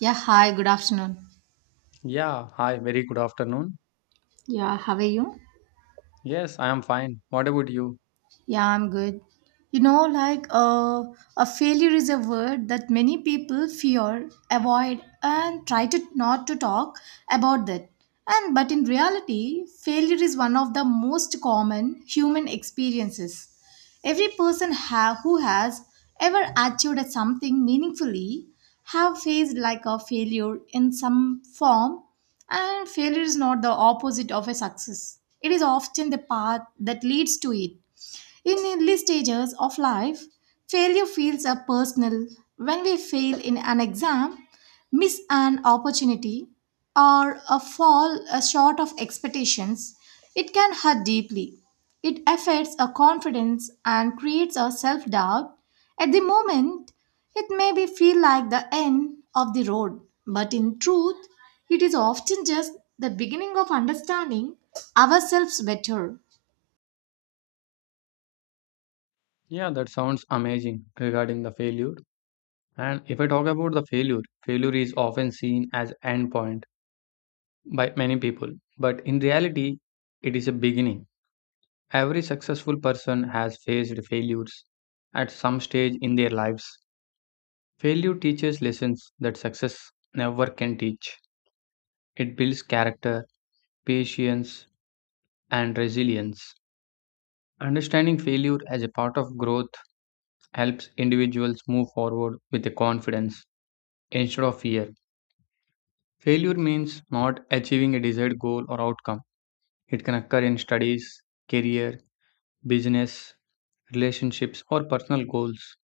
Yeah, hi, good afternoon. Yeah, hi, very good afternoon. Yeah, how are you? Yes, I am fine. What about you? Yeah, I'm good. You know, like uh, a failure is a word that many people fear, avoid, and try to not to talk about that. And but in reality, failure is one of the most common human experiences. Every person who has ever achieved at something meaningfully have faced like a failure in some form, and failure is not the opposite of a success. It is often the path that leads to it in early stages of life, failure feels a personal. When we fail in an exam, miss an opportunity, or a fall short of expectations, it can hurt deeply. It affects our confidence and creates a self doubt. At the moment, it may be feel like the end of the road, but in truth, it is often just the beginning of understanding ourselves better. Yeah, that sounds amazing regarding the failure. And if I talk about the failure, failure is often seen as end point by many people, but in reality, it is a beginning. Every successful person has faced failures at some stage in their lives. Failure teaches lessons that success never can teach. It builds character, patience, and resilience. Understanding failure as a part of growth helps individuals move forward with the confidence instead of fear. Failure means not achieving a desired goal or outcome. It can occur in studies, career, business, relationships, or personal goals.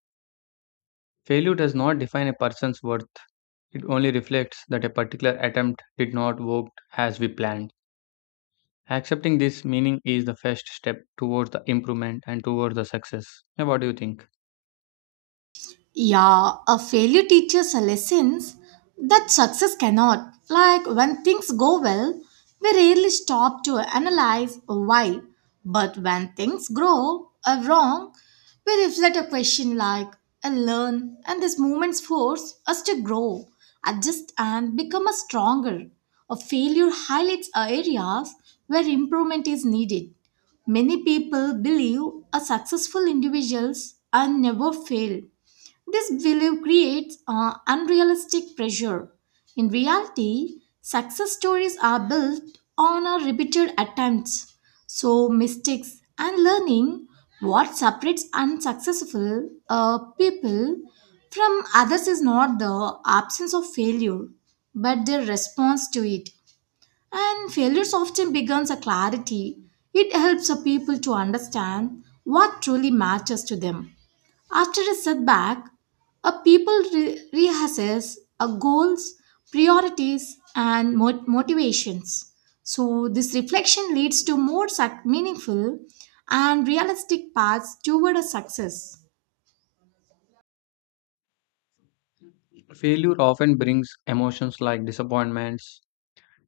Failure does not define a person's worth. It only reflects that a particular attempt did not work as we planned. Accepting this meaning is the first step towards the improvement and towards the success. Now, what do you think? Yeah, a failure teaches us lessons that success cannot. Like when things go well, we rarely stop to analyze why. But when things grow wrong, we reflect a question like and learn, and these moments force us to grow, adjust, and become a stronger. A failure highlights areas where improvement is needed. Many people believe a successful individuals are never fail this belief creates unrealistic pressure. In reality, success stories are built on our repeated attempts. So, mistakes and learning what separates unsuccessful people from others is not the absence of failure, but their response to it. And failures often becomes a clarity. It helps the people to understand what truly matters to them. After a setback, a people reassess a goals, priorities, and motivations. So this reflection leads to more meaningful and realistic paths toward a success. Failure often brings emotions like disappointments,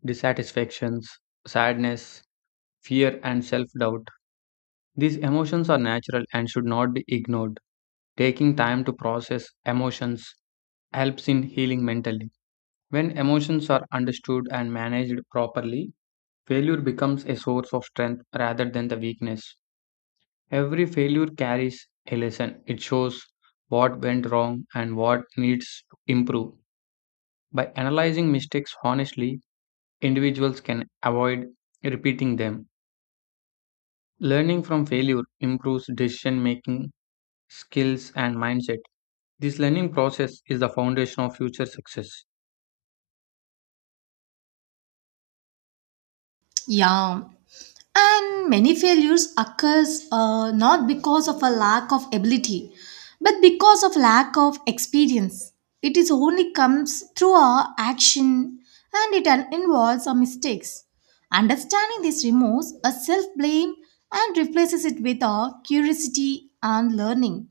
dissatisfactions, sadness, fear, and self doubt. These emotions are natural and should not be ignored. Taking time to process emotions helps in healing mentally. When emotions are understood and managed properly, failure becomes a source of strength rather than the weakness. Every failure carries a lesson, it shows what went wrong and what needs to improve. By analyzing mistakes honestly, individuals can avoid repeating them. Learning from failure improves decision making, skills, and mindset. This learning process is the foundation of future success. Yeah, and many failures occurs not because of a lack of ability, but because of lack of experience. It is only comes through our action, and it involves our mistakes. Understanding this removes a self blame and replaces it with our curiosity and learning.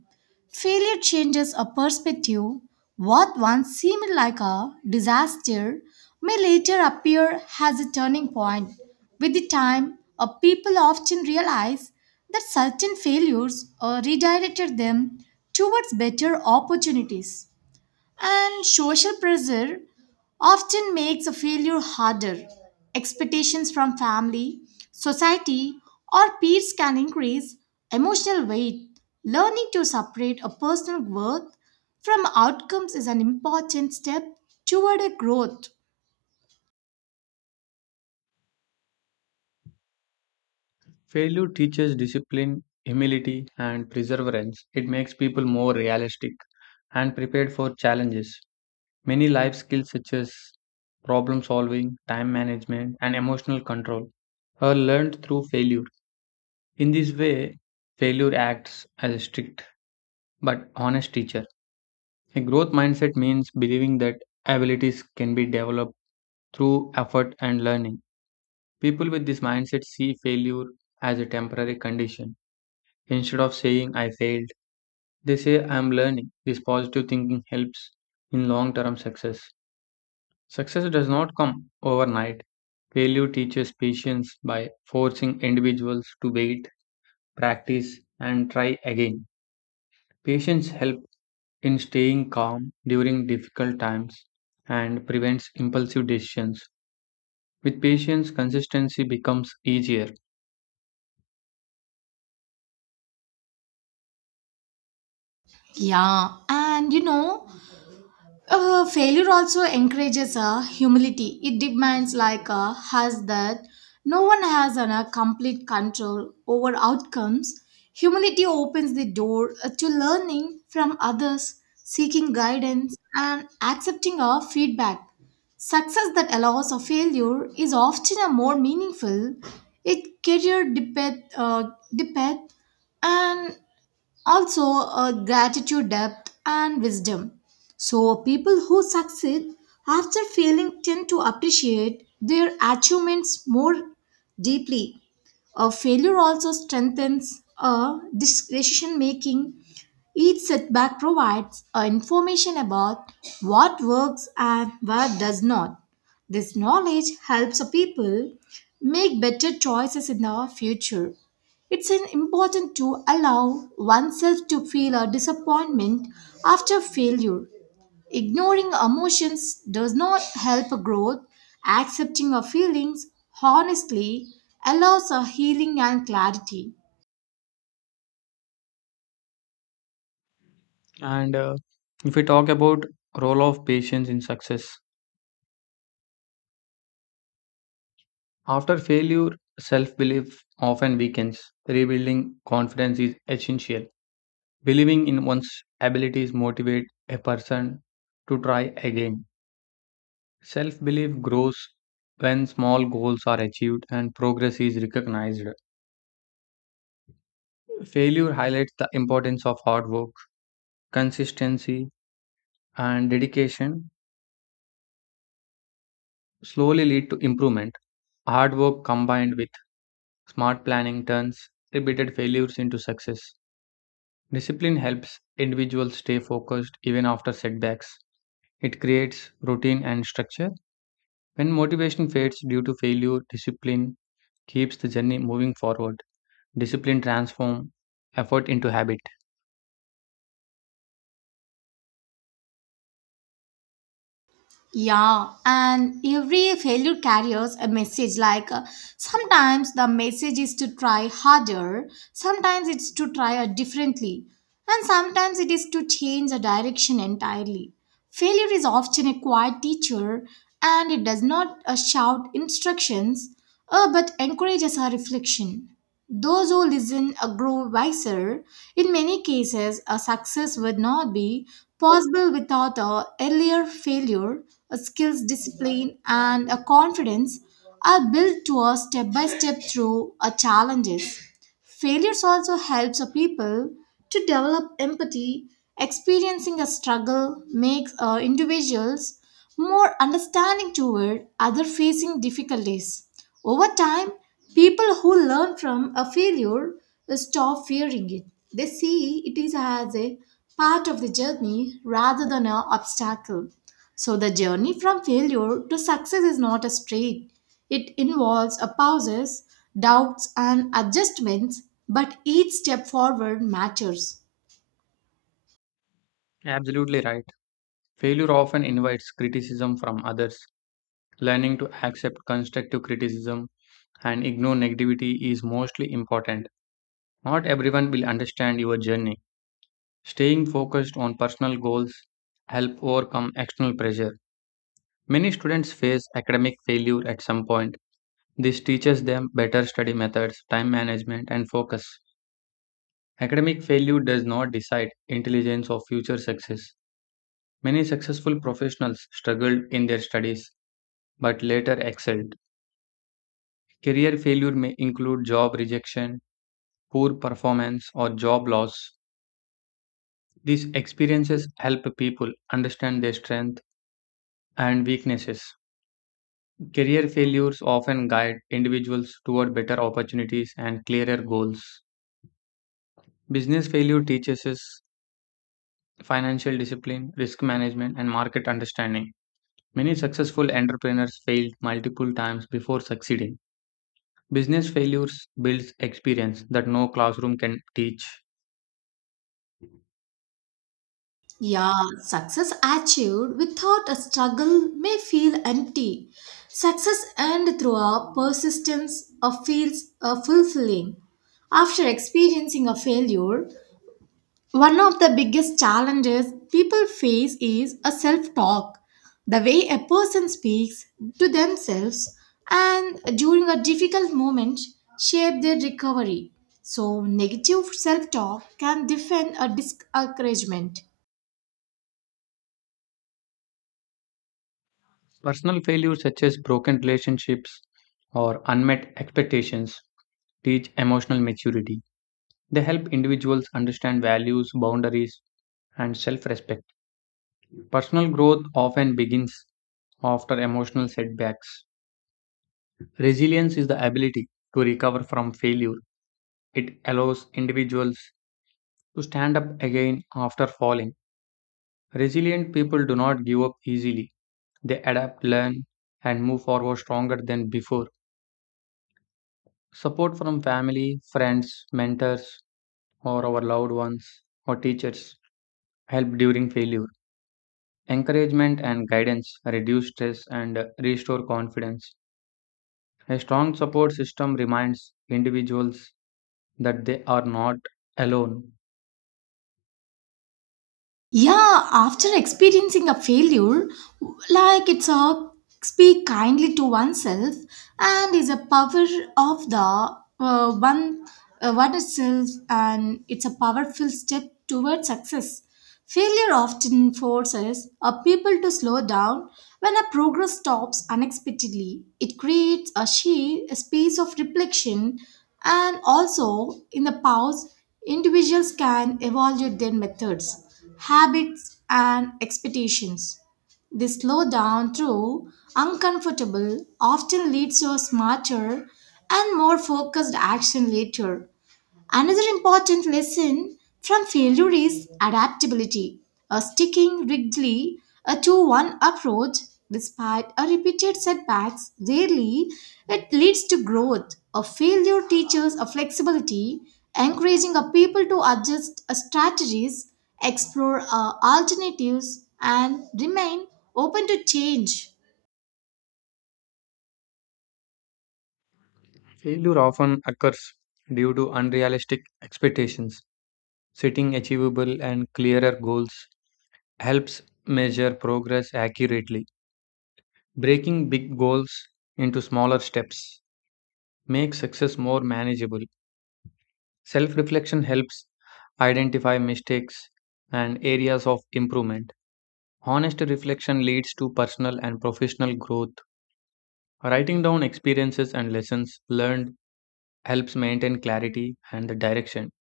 Failure changes a perspective. What once seemed like a disaster may later appear as a turning point. With the time, people often realize that certain failures redirected them towards better opportunities. And social pressure often makes a failure harder. Expectations from family, society, or peers can increase emotional weight. Learning to separate a personal worth from outcomes is an important step toward a growth. Failure teaches discipline, humility, and perseverance. It makes people more realistic and prepared for challenges. Many life skills, such as problem solving, time management, and emotional control, are learned through failure. In this way, failure acts as a strict but honest teacher. A growth mindset means believing that abilities can be developed through effort and learning. People with this mindset see failure as a temporary condition. Instead of saying, I failed, they say, I am learning. This positive thinking helps in long term success. Success does not come overnight. Failure teaches patience by forcing individuals to wait, practice, and try again. Patience helps in staying calm during difficult times and prevents impulsive decisions. With patience, consistency becomes easier. Yeah, and you know, Failure also encourages humility. It demands like has that no one has a complete control over outcomes. Humility opens the door to learning from others, seeking guidance, and accepting our feedback. Success that allows a failure is often a more meaningful. It career depth, depth, and also a gratitude depth and wisdom so people who succeed after failing tend to appreciate their achievements more deeply a failure also strengthens a decision making. Each setback provides a information about what works and what does not. This knowledge helps a people make better choices in the future. It's an important to allow oneself to feel a disappointment after failure Ignoring emotions does not help growth. Accepting our feelings honestly allows our healing and clarity. And If we talk about role of patience in success, after failure, self-belief often weakens. Rebuilding confidence is essential. Believing in one's abilities motivates a person to try again. Self-belief grows when small goals are achieved and progress is recognized. Failure highlights the importance of hard work, consistency, and dedication slowly lead to improvement. Hard work combined with smart planning turns repeated failures into success. Discipline helps individuals stay focused even after setbacks. It creates routine and structure. When motivation fades due to failure, discipline keeps the journey moving forward. Discipline transforms effort into habit. Yeah, and every failure carries a message like sometimes the message is to try harder, sometimes it's to try differently, and sometimes it is to change the direction entirely. Failure is often a quiet teacher and it does not shout instructions but encourages our reflection. Those who listen grow wiser. In many cases, a success would not be possible without a earlier failure. A skills, discipline, and a confidence are built to a step by step through a challenges. Failures also helps a people to develop empathy. Experiencing a struggle makes individuals more understanding toward other facing difficulties. Over time, people who learn from a failure stop fearing it. They see it is as a part of the journey rather than an obstacle. So the journey from failure to success is not a straight. It involves a pauses, doubts and adjustments, but each step forward matters. Absolutely right. Failure often invites criticism from others. Learning to accept constructive criticism and ignore negativity is mostly important. Not everyone will understand your journey. Staying focused on personal goals help overcome external pressure. Many students face academic failure at some point. This teaches them better study methods, time management, and focus. Academic failure does not decide intelligence or future success. Many successful professionals struggled in their studies but later excelled. Career failure may include job rejection, poor performance, or job loss. These experiences help people understand their strengths and weaknesses. Career failures often guide individuals toward better opportunities and clearer goals. Business failure teaches us financial discipline, risk management, and market understanding. Many successful entrepreneurs failed multiple times before succeeding. Business failures builds experience that no classroom can teach. Yeah, success achieved without a struggle may feel empty. Success earned through a persistence of feels fulfilling. After experiencing a failure, one of the biggest challenges people face is a self-talk. The way a person speaks to themselves and during a difficult moment shape their recovery. So negative self-talk can defend a discouragement Personal failures such as broken relationships or unmet expectations teach emotional maturity. They help individuals understand values, boundaries, and self respect. Personal growth often begins after emotional setbacks. Resilience is the ability to recover from failure, it allows individuals to stand up again after falling. Resilient people do not give up easily, they adapt, learn, and move forward stronger than before. Support from family, friends, mentors, or our loved ones or teachers help during failure. Encouragement and guidance reduce stress and restore confidence. A strong support system reminds individuals that they are not alone. Yeah, after experiencing a failure, like it's a speak kindly to oneself and is a power of the one itself and it's a powerful step towards success. Failure often forces a people to slow down when a progress stops unexpectedly. It creates a, a space of reflection and also in the pause, individuals can evaluate their methods habits, and expectations. This slowdown, through uncomfortable, often leads to a smarter and more focused action later. Another important lesson from failure is adaptability, a sticking rigidly to one approach despite a repeated setbacks rarely it leads to growth. A failure teaches a flexibility, encouraging a people to adjust strategies, explore alternatives, and remain open to change. Failure often occurs due to unrealistic expectations. Setting achievable and clearer goals helps measure progress accurately. Breaking big goals into smaller steps make success more manageable. Self reflection helps identify mistakes and areas of improvement. Honest reflection leads to personal and professional growth. Writing down experiences and lessons learned helps maintain clarity and the direction.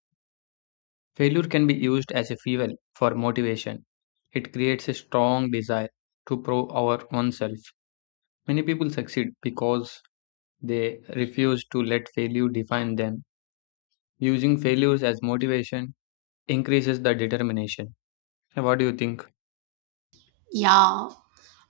Failure can be used as a fuel for motivation. It creates a strong desire to prove our oneself. Many people succeed because they refuse to let failure define them. Using failures as motivation increases the determination. What do you think? Yeah.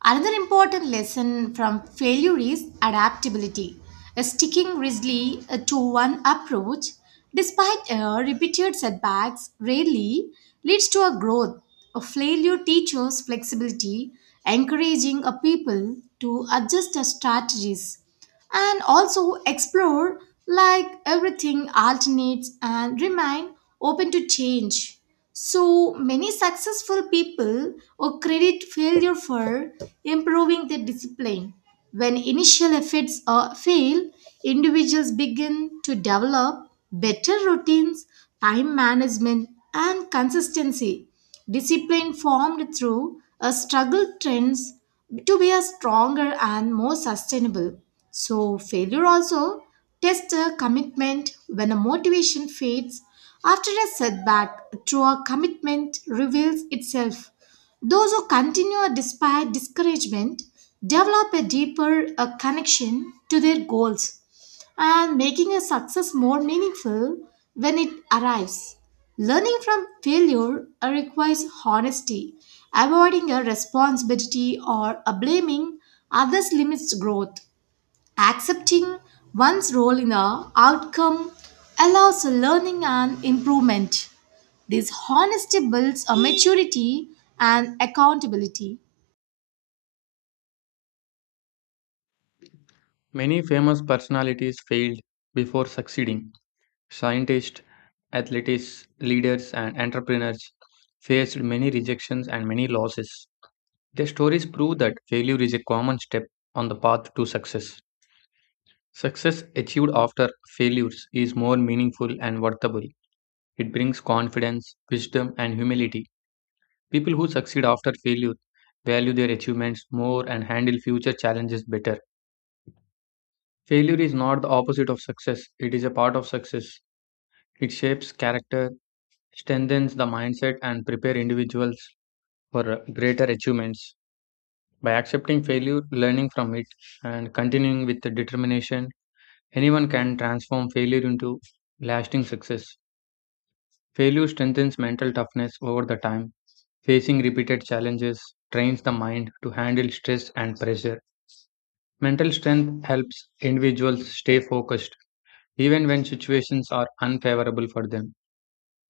Another important lesson from failure is adaptability. Sticking rigidly to one approach, despite repeated setbacks, rarely leads to a growth. A failure teaches flexibility, encouraging a people to adjust their strategies and also explore like everything alternates and remain open to change so many successful people or credit failure for improving their discipline when initial efforts are fail individuals begin to develop better routines time management and consistency Discipline formed through a struggle trends to be a stronger and more sustainable. So failure also tests a commitment when a motivation fades after a setback true a commitment reveals itself. Those who continue despite discouragement develop a deeper connection to their goals and making a success more meaningful when it arrives. Learning from failure requires honesty. Avoiding a responsibility or a blaming others limits growth. Accepting one's role in the outcome allows learning and improvement. This honesty builds a maturity and accountability. Many famous personalities failed before succeeding. Scientists, athletes, leaders, and entrepreneurs faced many rejections and many losses. Their stories prove that failure is a common step on the path to success. Success achieved after failures is more meaningful and worthwhile. It brings confidence, wisdom, and humility. People who succeed after failure value their achievements more and handle future challenges better. Failure is not the opposite of success, it is a part of success. It shapes character, strengthens the mindset, and prepares individuals for greater achievements. By accepting failure, learning from it, and continuing with the determination, anyone can transform failure into lasting success. Failure strengthens mental toughness over the time. Facing repeated challenges trains the mind to handle stress and pressure. Mental strength helps individuals stay focused even when situations are unfavorable for them.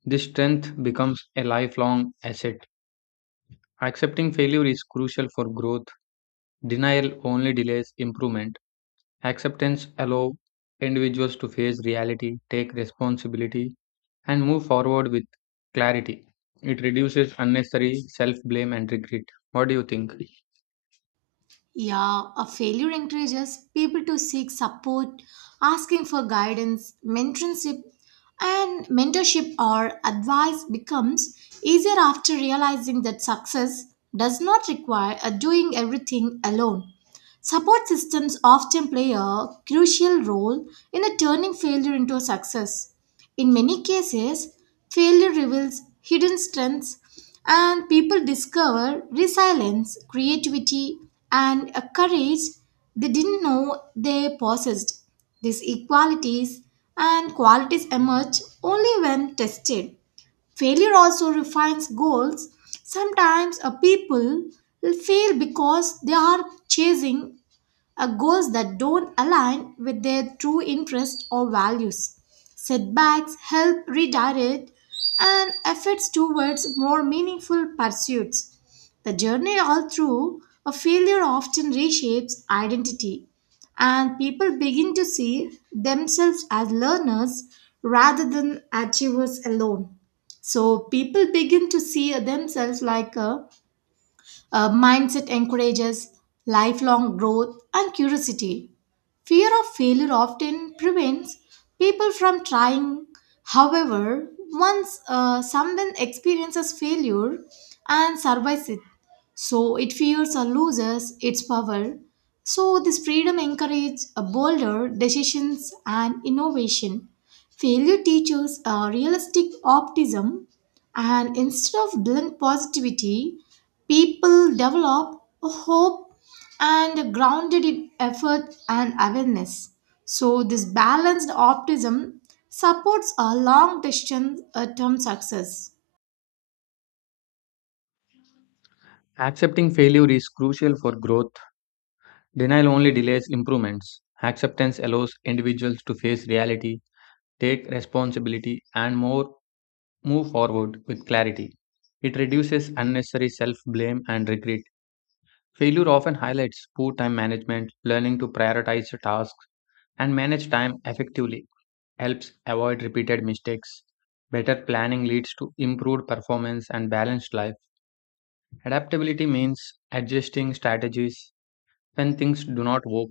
This strength becomes a lifelong asset. Accepting failure is crucial for growth. Denial only delays improvement. Acceptance allows individuals to face reality, take responsibility, and move forward with clarity. It reduces unnecessary self blame and regret. What do you think? Yeah, a failure encourages people to seek support, asking for guidance, mentorship, and mentorship or advice becomes easier after realizing that success does not require a doing everything alone. Support systems often play a crucial role in a turning failure into a success. In many cases, failure reveals hidden strengths and people discover resilience, creativity, and a courage they didn't know they possessed. These equalities and qualities emerge only when tested. Failure also refines goals. Sometimes a people will fail because they are chasing goals that don't align with their true interests or values. Setbacks help redirect and efforts towards more meaningful pursuits. The journey all through a failure often reshapes identity, and people begin to see themselves as learners rather than achievers alone. So people begin to see themselves like a mindset encourages lifelong growth and curiosity. Fear of failure often prevents people from trying. However, once someone experiences failure and survives it, so it fears or loses its power. So, this freedom encourages a bolder decisions and innovation. Failure teaches a realistic optimism and instead of blunt positivity, people develop a hope and grounded in effort and awareness. So, this balanced optimism supports a long distance term success. Accepting failure is crucial for growth. Denial only delays improvements. Acceptance allows individuals to face reality, take responsibility and more move forward with clarity. It reduces unnecessary self-blame and regret. Failure often highlights poor time management, learning to prioritize your tasks and manage time effectively helps avoid repeated mistakes. Better planning leads to improved performance and balanced life. Adaptability means adjusting strategies when things do not work.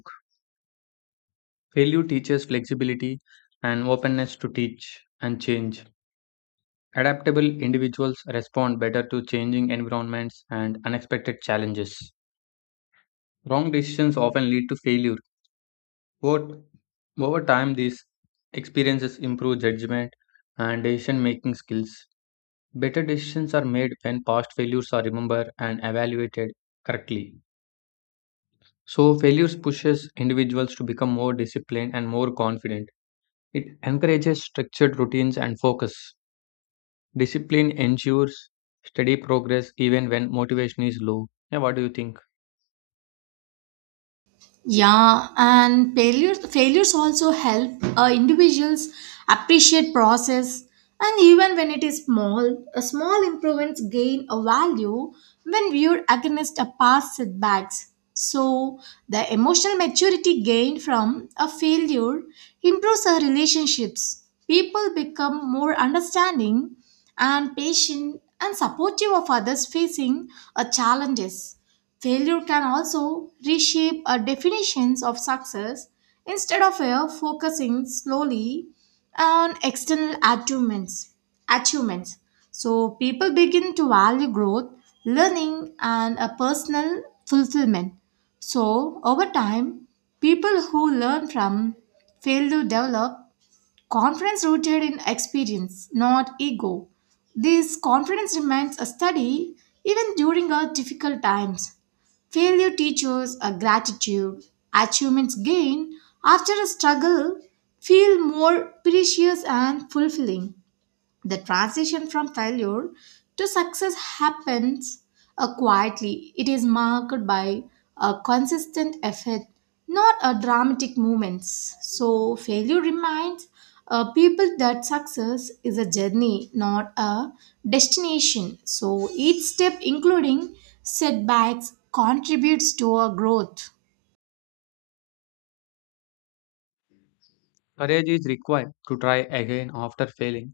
Failure teaches flexibility and openness to teach and change. Adaptable individuals respond better to changing environments and unexpected challenges. Wrong decisions often lead to failure. Over, over time, these experiences improve judgment and decision making skills. Better decisions are made when past failures are remembered and evaluated correctly. So, failures pushes individuals to become more disciplined and more confident. It encourages structured routines and focus. Discipline ensures steady progress even when motivation is low. Yeah, what do you think? Yeah, and failures also help individuals appreciate process, and even when it is small, a small improvements gain a value when viewed against a past setbacks. So the emotional maturity gained from a failure improves our relationships. People become more understanding and patient and supportive of others facing challenges. Failure can also reshape our definitions of success instead of focusing slowly on external achievements. Achievements. So people begin to value growth, learning, and a personal fulfillment. So over time, people who learn from failure develop confidence rooted in experience, not ego. This confidence remains a study even during our difficult times. Failure teaches a gratitude. Achievements gained after a struggle feel more precious and fulfilling the transition from failure to success happens quietly. It is marked by a consistent effort, not a dramatic moments. So failure reminds people that success is a journey, not a destination. So each step, including setbacks, contributes to our growth. Courage is required to try again after failing.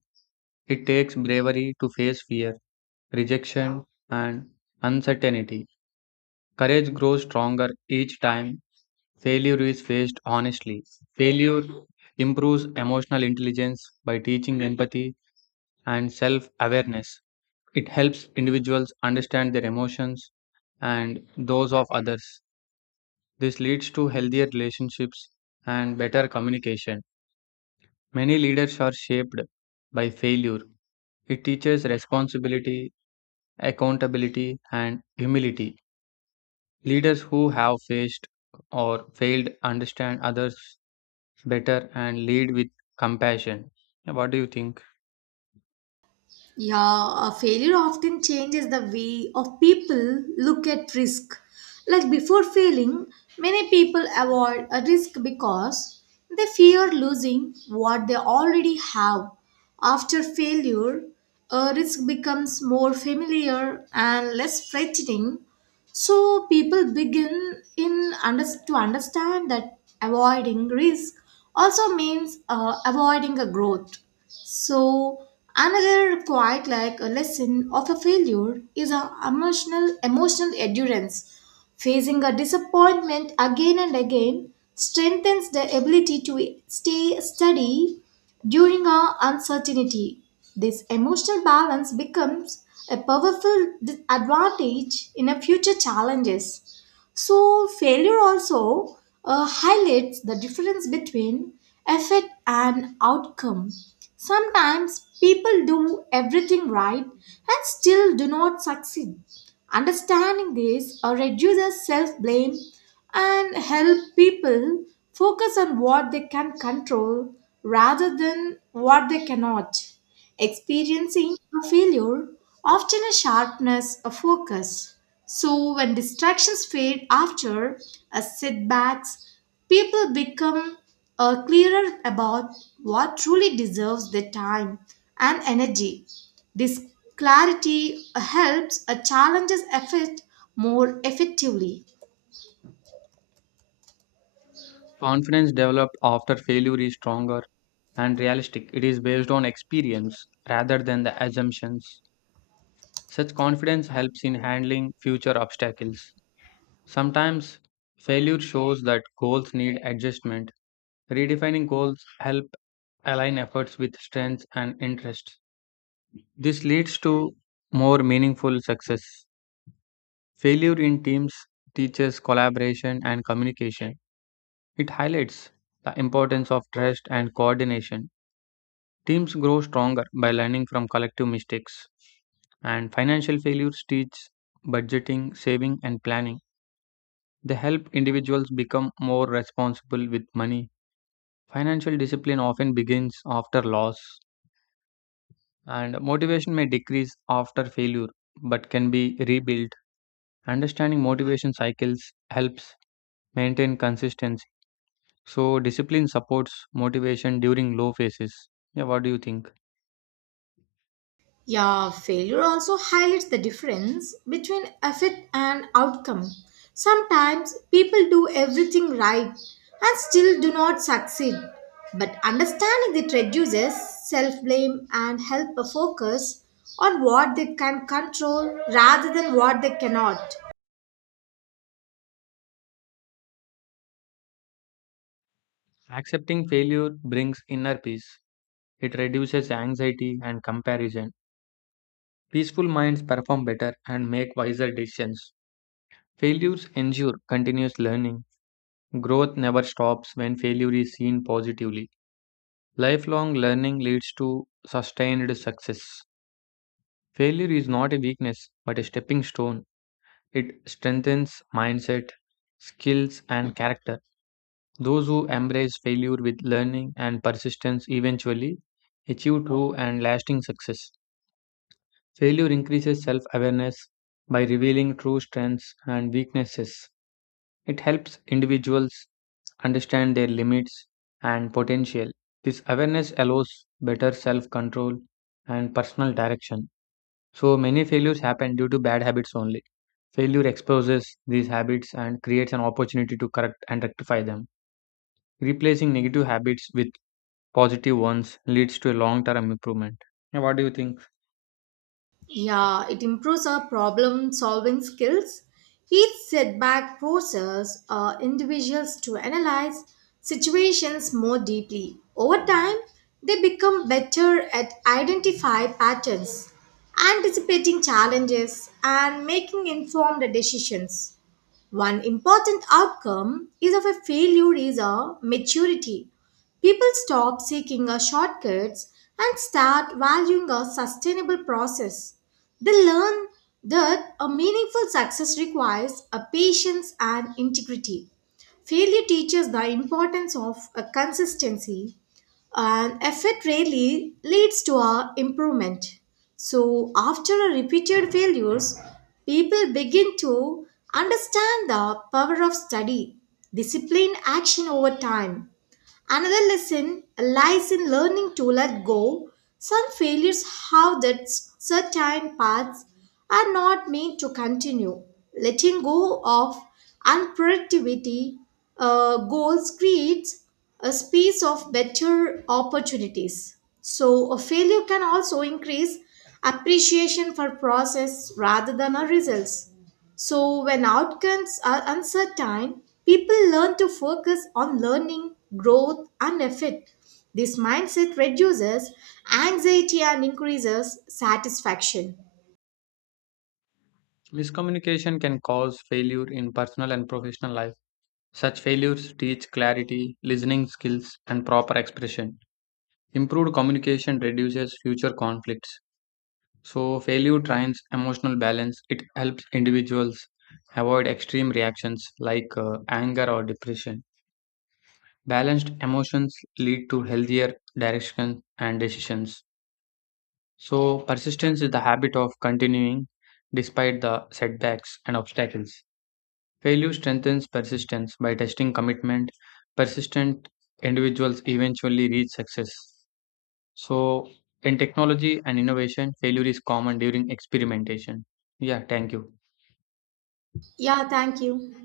It takes bravery to face fear, rejection, and uncertainty. Courage grows stronger each time failure is faced honestly. Failure improves emotional intelligence by teaching empathy and self awareness. It helps individuals understand their emotions and those of others. This leads to healthier relationships and better communication. Many leaders are shaped by failure. It teaches responsibility, accountability, and humility. Leaders who have faced or failed understand others better and lead with compassion. What do you think? Yeah, a failure often changes the way of people look at risk. Like before failing, many people avoid a risk because they fear losing what they already have. After failure, a risk becomes more familiar and less frightening. So people begin in to understand that avoiding risk also means avoiding a growth. So another quite like a lesson of a failure is a emotional endurance. Facing a disappointment again and again strengthens the ability to stay steady during our uncertainty. This emotional balance becomes a powerful advantage in a future challenges. So, failure also highlights the difference between effect and outcome. Sometimes people do everything right and still do not succeed. Understanding this reduces self blame and help people focus on what they can control rather than what they cannot. Experiencing a failure often a sharpness of focus. So when distractions fade after a setbacks, people become clearer about what truly deserves their time and energy. This clarity helps a challenge's effort more effectively. Confidence developed after failure is stronger and realistic. It is based on experience rather than the assumptions. Such confidence helps in handling future obstacles. Sometimes failure shows that goals need adjustment. Redefining goals help align efforts with strengths and interests. This leads to more meaningful success. Failure in teams teaches collaboration and communication. It highlights the importance of trust and coordination. Teams grow stronger by learning from collective mistakes. And financial failures teach budgeting, saving, and planning. They help individuals become more responsible with money. Financial discipline often begins after loss, and motivation may decrease after failure but can be rebuilt. Understanding motivation cycles helps maintain consistency. So, discipline supports motivation during low phases. Yeah, what do you think? Yeah, failure also highlights the difference between effort and outcome. Sometimes people do everything right and still do not succeed. But understanding it reduces self blame and help a focus on what they can control rather than what they cannot. Accepting failure brings inner peace, it reduces anxiety and comparison. Peaceful minds perform better and make wiser decisions. Failures ensure continuous learning. Growth never stops when failure is seen positively. Lifelong learning leads to sustained success. Failure is not a weakness but a stepping stone. It strengthens mindset, skills, and character. Those who embrace failure with learning and persistence eventually achieve true and lasting success. Failure increases self awareness by revealing true strengths and weaknesses. It helps individuals understand their limits and potential. This awareness allows better self control and personal direction. So, many failures happen due to bad habits only. Failure exposes these habits and creates an opportunity to correct and rectify them. Replacing negative habits with positive ones leads to a long term improvement. Yeah, what do you think? Yeah, it improves our problem solving skills. Each setback forces individuals to analyze situations more deeply. Over time, they become better at identify patterns, anticipating challenges, and making informed decisions. One important outcome is of a failure is a maturity. People stop seeking a shortcuts and start valuing a sustainable process. They learn that a meaningful success requires a patience and integrity. Failure teaches the importance of a consistency and effort rarely leads to a improvement. So after a repeated failures, people begin to understand the power of study, discipline, action over time. Another lesson lies in learning to let go. Some failures have that certain paths are not meant to continue. Letting go of unproductivity goals creates a space of better opportunities. So a failure can also increase appreciation for process rather than our results. So, when outcomes are uncertain, people learn to focus on learning, growth, and effort. This mindset reduces anxiety and increases satisfaction. Miscommunication can cause failure in personal and professional life. Such failures teach clarity, listening skills, and proper expression. Improved communication reduces future conflicts. So, failure trains emotional balance. It helps individuals avoid extreme reactions like anger or depression. Balanced emotions lead to healthier direction and decisions. So, persistence is the habit of continuing despite the setbacks and obstacles. Failure strengthens persistence by testing commitment. Persistent individuals eventually reach success. So, in technology and innovation, failure is common during experimentation. Yeah, thank you. Yeah, thank you.